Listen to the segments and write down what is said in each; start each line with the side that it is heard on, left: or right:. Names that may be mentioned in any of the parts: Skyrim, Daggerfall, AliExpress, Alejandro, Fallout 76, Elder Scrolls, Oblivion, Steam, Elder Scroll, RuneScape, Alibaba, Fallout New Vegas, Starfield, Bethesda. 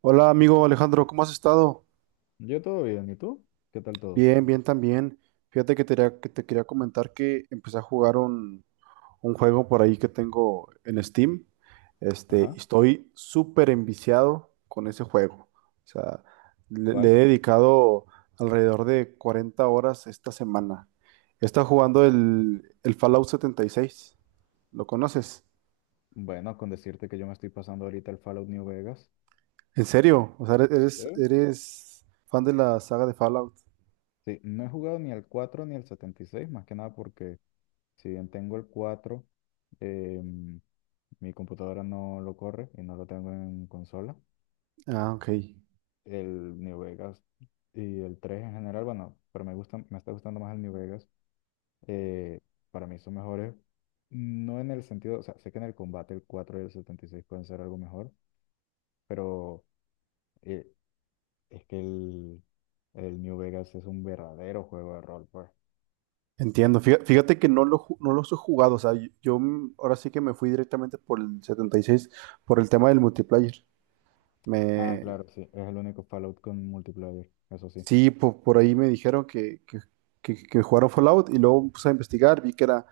right: Hola, amigo Alejandro, ¿cómo has estado?
left: Yo todo bien, ¿y tú? ¿Qué tal todo?
right: Bien, bien también. Fíjate que te quería comentar que empecé a jugar un juego por ahí que tengo en Steam. Y
left: Ajá,
right: estoy súper enviciado con ese juego. O sea, le he
left: ¿cuál?
right: dedicado alrededor de 40 horas esta semana. Está jugando el Fallout 76. ¿Lo conoces?
left: Bueno, con decirte que yo me estoy pasando ahorita el Fallout New Vegas.
right: ¿En serio? O sea,
left: ¿Eh?
right: eres fan de la saga de Fallout.
left: Sí, no he jugado ni el 4 ni el seis más que nada porque si bien tengo el 4 em, mi computadora no lo corre y no lo tengo en consola.
right: Ah, ok.
left: El New Vegas y el 3 en general, bueno, pero me está gustando más el New Vegas. eh, para mí son mejores, no en el sentido, o sea, sé que en el combate el 4 y el 76 pueden ser algo mejor, pero... eh, Es que el, el New Vegas es un verdadero juego de rol, pues.
right: Entiendo. Fíjate que no, no los he jugado. O sea, yo, ahora sí que me fui directamente por el 76 por el tema del multiplayer.
left: Ah,
right: Me,
left: claro, sí, es el único Fallout con multiplayer, eso sí.
right: sí, ahí me dijeron que jugaron Fallout y luego puse a investigar, vi que era,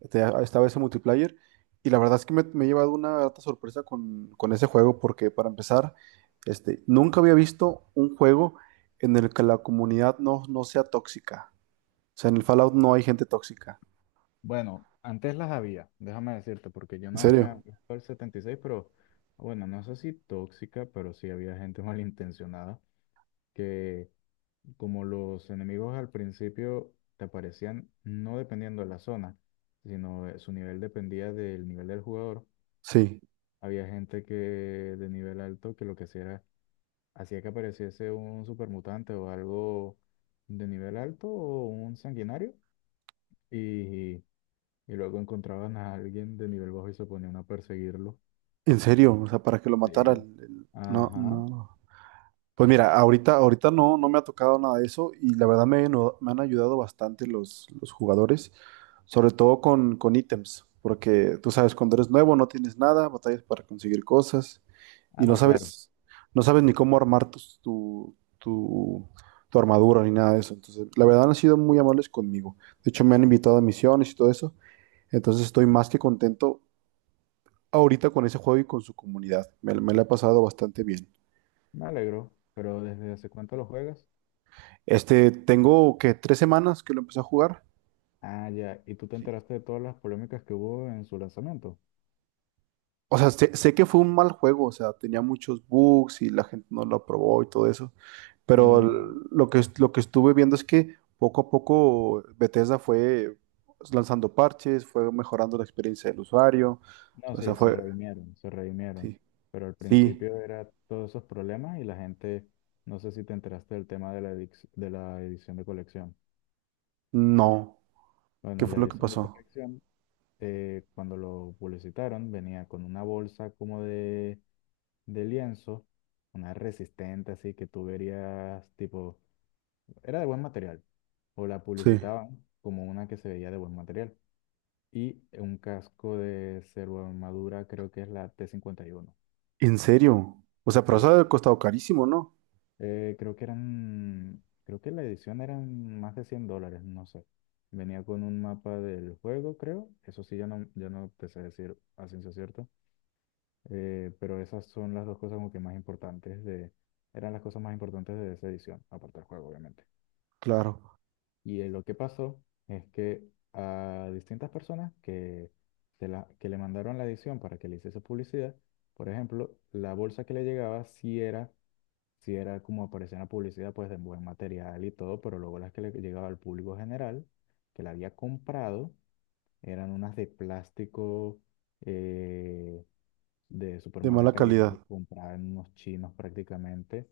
right: este, estaba ese multiplayer. Y la verdad es que me he llevado una grata sorpresa con ese juego porque para empezar, nunca había visto un juego en el que la comunidad no sea tóxica. O sea, en el Fallout no hay gente tóxica.
left: Bueno, antes las había, déjame decirte, porque yo
right: ¿En
left: no me
right: serio?
left: acuerdo el 76, pero bueno, no sé si tóxica, pero sí había gente malintencionada que, como los enemigos al principio te aparecían no dependiendo de la zona, sino su nivel dependía del nivel del jugador.
right: Sí.
left: Había gente que de nivel alto que lo que hacía era, hacía que apareciese un supermutante o algo de nivel alto o un sanguinario. Y, y luego encontraban a alguien de nivel bajo y se ponían a perseguirlo.
right: En serio, o sea, para que lo matara.
left: Sí.
right: No,
left: Ajá.
right: no. Pues mira, ahorita no, no me ha tocado nada de eso y la verdad me han ayudado bastante los jugadores, sobre todo con ítems, porque tú sabes, cuando eres nuevo no tienes nada, batallas para conseguir cosas y
left: Ah,
right: no
left: no, claro.
right: sabes, no sabes ni cómo armar tu armadura ni nada de eso. Entonces, la verdad han sido muy amables conmigo. De hecho, me han invitado a misiones y todo eso. Entonces estoy
left: Ujú.
right: más que contento ahorita con ese juego y con su comunidad. Me la he pasado bastante bien.
left: Me alegro. Pero ¿desde hace cuánto lo juegas?
right: Este, tengo que tres semanas que lo empecé a jugar.
left: Ah, ya. ¿Y tú te enteraste de todas las polémicas que hubo en su lanzamiento?
right: O sea, sé que fue un mal juego, o sea, tenía muchos bugs y la gente no lo aprobó y todo eso. Pero
left: Mm,
right: lo que estuve viendo es que poco a poco Bethesda fue lanzando parches, fue mejorando la experiencia del usuario.
left: no,
right: O sea,
left: sí, se
right: fue...
left: redimieron, se redimieron.
right: Sí.
left: Pero al
right: Sí.
left: principio era todos esos problemas y la gente, no sé si te enteraste del tema de de la edición de colección.
right: No. ¿Qué
left: Bueno, la
right: fue lo que
left: edición de
right: pasó?
left: colección, cuando lo publicitaron, venía con una bolsa como de lienzo, una resistente, así que tú verías, tipo, era de buen material, o la
right: Sí.
left: publicitaban como una que se veía de buen material, y un casco de armadura, creo que es la t 51.
right: ¿En serio? O sea, pero eso ha de
left: Sí,
right: haber costado carísimo, ¿no?
left: creo que eran, creo que la edición eran más de $100, no sé. Venía con un mapa del juego, creo. Eso sí, ya no, ya no te sé decir a ciencia cierta. Pero esas son las dos cosas como que más importantes de, eran las cosas más importantes de esa edición, aparte del juego, obviamente.
right: Claro.
left: Y lo que pasó es que a distintas personas que, que le mandaron la edición para que le hiciese publicidad, por ejemplo, la bolsa que le llegaba sí era como aparecía en la publicidad, pues de buen material y todo, pero luego las que le llegaba al público general, que la había comprado, eran unas de plástico. eh, de súper
right: De
left: mala
right: mala
left: calidad,
right: calidad.
left: comprada en unos chinos prácticamente.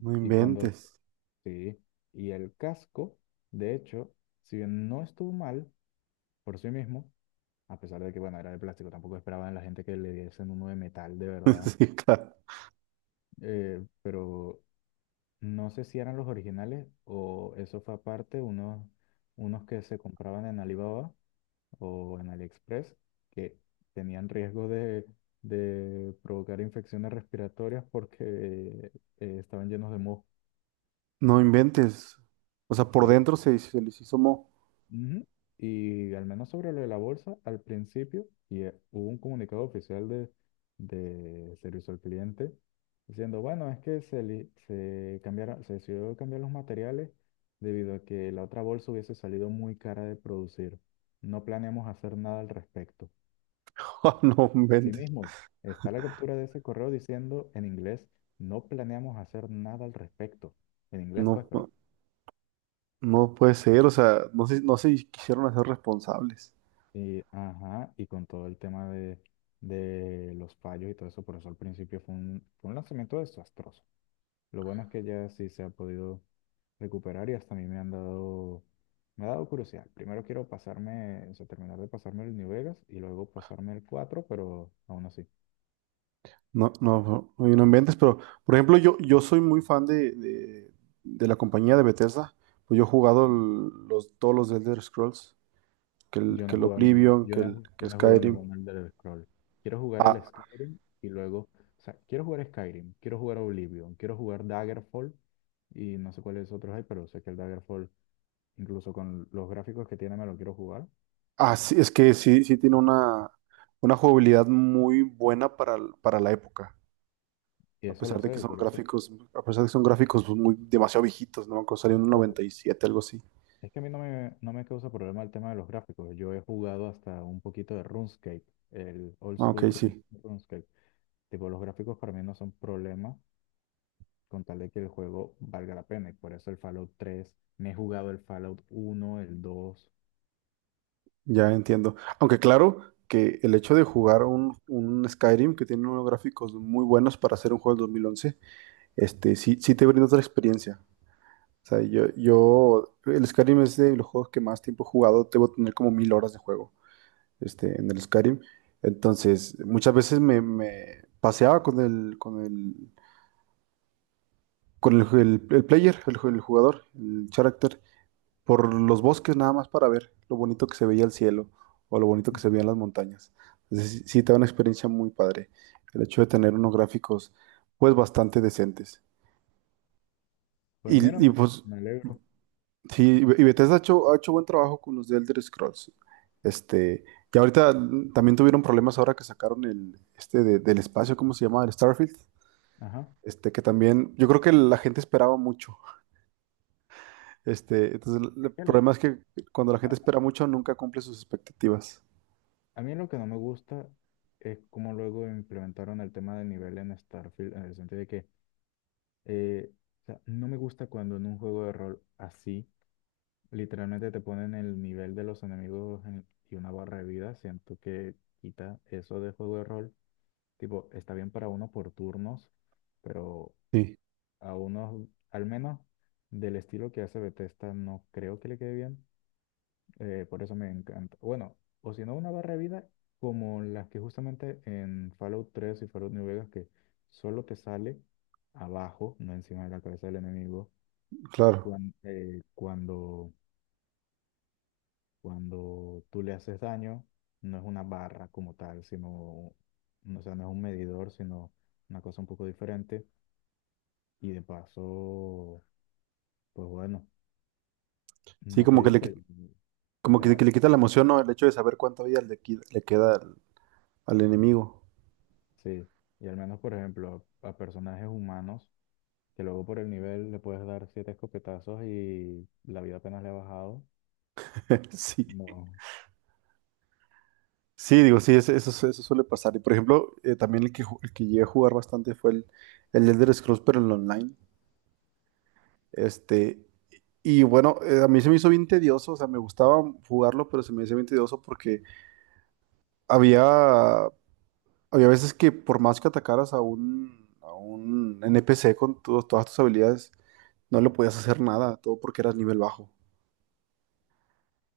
right: No
left: Y cuando,
right: inventes.
left: sí, y el casco, de hecho, si bien no estuvo mal por sí mismo, a pesar de que, bueno, era de plástico, tampoco esperaban la gente que le diesen uno de metal de verdad,
right: Sí, claro.
left: pero no sé si eran los originales o eso fue aparte, unos, unos que se compraban en Alibaba o en AliExpress que tenían riesgo de provocar infecciones respiratorias porque estaban llenos de moho.
right: No inventes. O sea, por
left: Sí.
right: dentro se les hizo mo.
left: Ujú. Y al menos sobre lo de la bolsa, al principio, y hubo un comunicado oficial de servicio al cliente diciendo, bueno, es que se cambiaron, se decidió cambiar los materiales debido a que la otra bolsa hubiese salido muy cara de producir. No planeamos hacer nada al respecto.
right: Ah, no inventes.
left: Asimismo, está la captura de ese correo diciendo en inglés, no planeamos hacer nada al respecto. En inglés, pues,
right: No,
left: pero...
right: no, no puede ser. O sea, no se quisieron hacer responsables.
left: Y, ajá, y con todo el tema de los fallos y todo eso, por eso al principio fue un lanzamiento desastroso. Lo bueno es que ya sí se ha podido recuperar y hasta a mí me han dado, me ha dado curiosidad. Primero quiero pasarme, o sea, terminar de pasarme el New Vegas y luego pasarme el cuatro, pero aún así.
right: No, no, no, no, y no inventes. Pero, por ejemplo, yo soy muy fan de la compañía de Bethesda. Pues yo he jugado
left: ¿No?
right: todos los Elder Scrolls. Que el,
left: Yo no
right: que
left: he
right: el
left: jugado ningún,
right: Oblivion,
left: yo
right: que
left: no he,
right: el,
left: ju-
right: que
left: yo no he jugado
right: Skyrim.
left: ningún Elder Scroll. Quiero jugar el
right: A-
left: Skyrim y luego, o sea, quiero jugar Skyrim, quiero jugar Oblivion, quiero jugar Daggerfall y no sé cuáles otros hay, pero sé que el Daggerfall, incluso con los gráficos que tiene, me lo quiero jugar.
right: Ah, sí, es que sí, sí tiene una jugabilidad muy buena para, para la época.
left: Y
right: A
left: eso
right: pesar
left: lo
right: de que
left: sé, y
right: son
left: por eso.
right: gráficos, a pesar de que son gráficos pues, muy demasiado viejitos, ¿no? Cuando salió en el
left: Ojo.
right: 97, algo así.
left: Es que a mí no me causa problema el tema de los gráficos. Yo he jugado hasta un poquito de RuneScape, el old
right: Ah, ok,
left: school Run-
right: sí,
left: RuneScape. Tipo, los gráficos para mí no son problema con tal de que el juego valga la pena. Y por eso el Fallout 3, me he jugado el Fallout 1, el 2.
right: ya entiendo. Aunque claro que el hecho de jugar un Skyrim que tiene unos gráficos muy buenos para hacer un juego del 2011, sí, sí te brinda otra experiencia. O sea, el Skyrim es de los juegos que más tiempo he jugado, debo tener como 1000 horas de juego. Este, en el Skyrim. Entonces, muchas veces me paseaba el player, el jugador, el character, por los bosques nada más para ver lo bonito que se veía el cielo o lo bonito que se veían las montañas. Entonces, sí, sí te da una experiencia muy padre el hecho de tener unos gráficos pues bastante decentes.
left: Pues mira,
right: Pues
left: me alegro.
right: sí, y Bethesda ha hecho buen trabajo con los de Elder Scrolls. Este, y ahorita también tuvieron problemas ahora que sacaron el este del espacio, ¿cómo se llama? El Starfield.
left: Ajá.
right: Este, que también, yo creo que la gente esperaba mucho. Este, entonces
left: Es
right: el
left: que el-
right: problema es que cuando la gente
left: a,
right: espera mucho, nunca cumple sus expectativas.
left: a mí lo que no me gusta es cómo luego implementaron el tema de nivel en Starfield, en el sentido de que eh, o sea, no me gusta cuando en un juego de rol así, literalmente te ponen el nivel de los enemigos y una barra de vida. Siento que quita eso de juego de rol. Tipo, está bien para uno por turnos, pero
right: Sí.
left: a unos, al menos del estilo que hace Bethesda, no creo que le quede bien. Por eso me encanta. Bueno, o si no, una barra de vida como las que justamente en Fallout 3 y Fallout New Vegas, que solo te sale abajo, no encima de la cabeza del enemigo,
right: Claro.
left: cuan- eh, cuando, cuando tú le haces daño, no es una barra como tal, sino, no, o sea, no es un medidor, sino una cosa un poco diferente. Y de paso, pues bueno,
right: Sí,
left: no te
right: como que
left: dice. O
right: como
left: sea,
right: que le quita la emoción, ¿no? El hecho de saber cuánta vida le queda al enemigo.
left: sí. Y al menos, por ejemplo, a personajes humanos, que luego por el nivel le puedes dar 7 escopetazos y la vida apenas le ha bajado.
right: Sí.
left: No,
right: Sí, digo, sí, eso suele pasar. Y por ejemplo, también el el que llegué a jugar bastante fue el Elder Scrolls, pero en online. Este, y bueno, a mí se me hizo bien tedioso, o sea, me gustaba jugarlo, pero se me hizo bien tedioso porque había, había veces que por más que atacaras a a un NPC con todas tus habilidades, no le podías hacer nada, todo porque eras nivel bajo.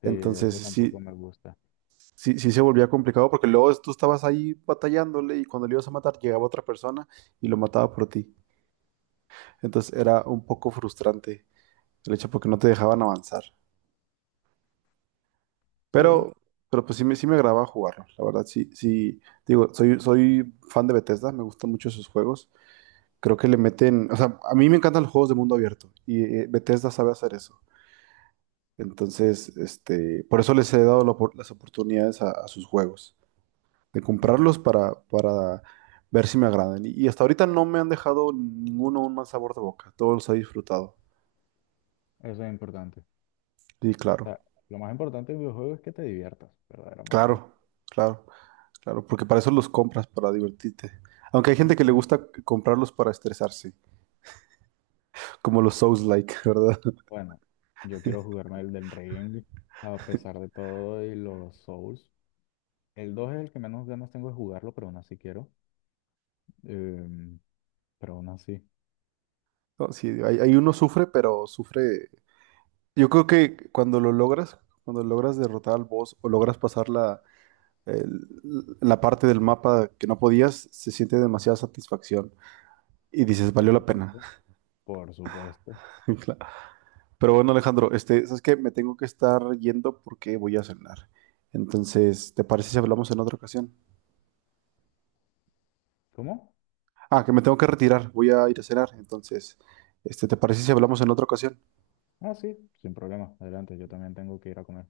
left: sí,
right: Entonces,
left: eso tampoco me gusta.
right: sí se volvía complicado porque luego tú estabas ahí batallándole y cuando le ibas a matar llegaba otra persona y lo mataba por ti. Entonces era un poco frustrante el hecho porque no te dejaban avanzar.
left: Sí,
right: Pero, pero pues sí me agradaba jugarlo. La verdad, sí, sí, digo, soy fan de Bethesda, me gustan mucho sus juegos. Creo que le meten, o sea, a mí me encantan los juegos de mundo abierto y Bethesda sabe hacer eso. Entonces, este, por eso les he dado las oportunidades a sus juegos, de
left: ujú.
right: comprarlos para ver si me agradan. Y hasta ahorita no me han dejado ninguno un mal sabor de boca. Todos los he disfrutado.
left: Eso es importante. O
right: Sí,
left: sea, lo más importante del videojuego es que te diviertas, verdaderamente.
right: claro, claro, claro, porque para eso los compras, para divertirte. Aunque hay gente que le
left: Ujú.
right: gusta comprarlos para estresarse, como los Souls-like, ¿verdad?
left: Bueno, yo quiero jugarme el del Ring, a pesar de todo, y los Souls. El 2 es el que menos ganas tengo de jugarlo, pero aún así quiero. Em, pero aún así,
right: No, sí, hay uno sufre, pero sufre. Yo creo que cuando lo logras, cuando logras derrotar al boss o logras pasar la parte del mapa que no podías, se siente demasiada satisfacción y dices,
left: por
right: valió la pena.
left: supuesto. Por supuesto.
right: Claro. Pero bueno, Alejandro, este, sabes que me tengo que estar yendo porque voy a cenar. Entonces, ¿te parece si hablamos en otra ocasión?
left: ¿Cómo?
right: Ah, que me tengo que retirar, voy a ir a cenar. Entonces, este, ¿te parece si hablamos en otra ocasión?
left: Ah, sí, sin problema. Adelante, yo también tengo que ir a comer.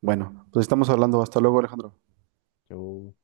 right: Bueno, pues estamos hablando. Hasta luego, Alejandro.
left: Yo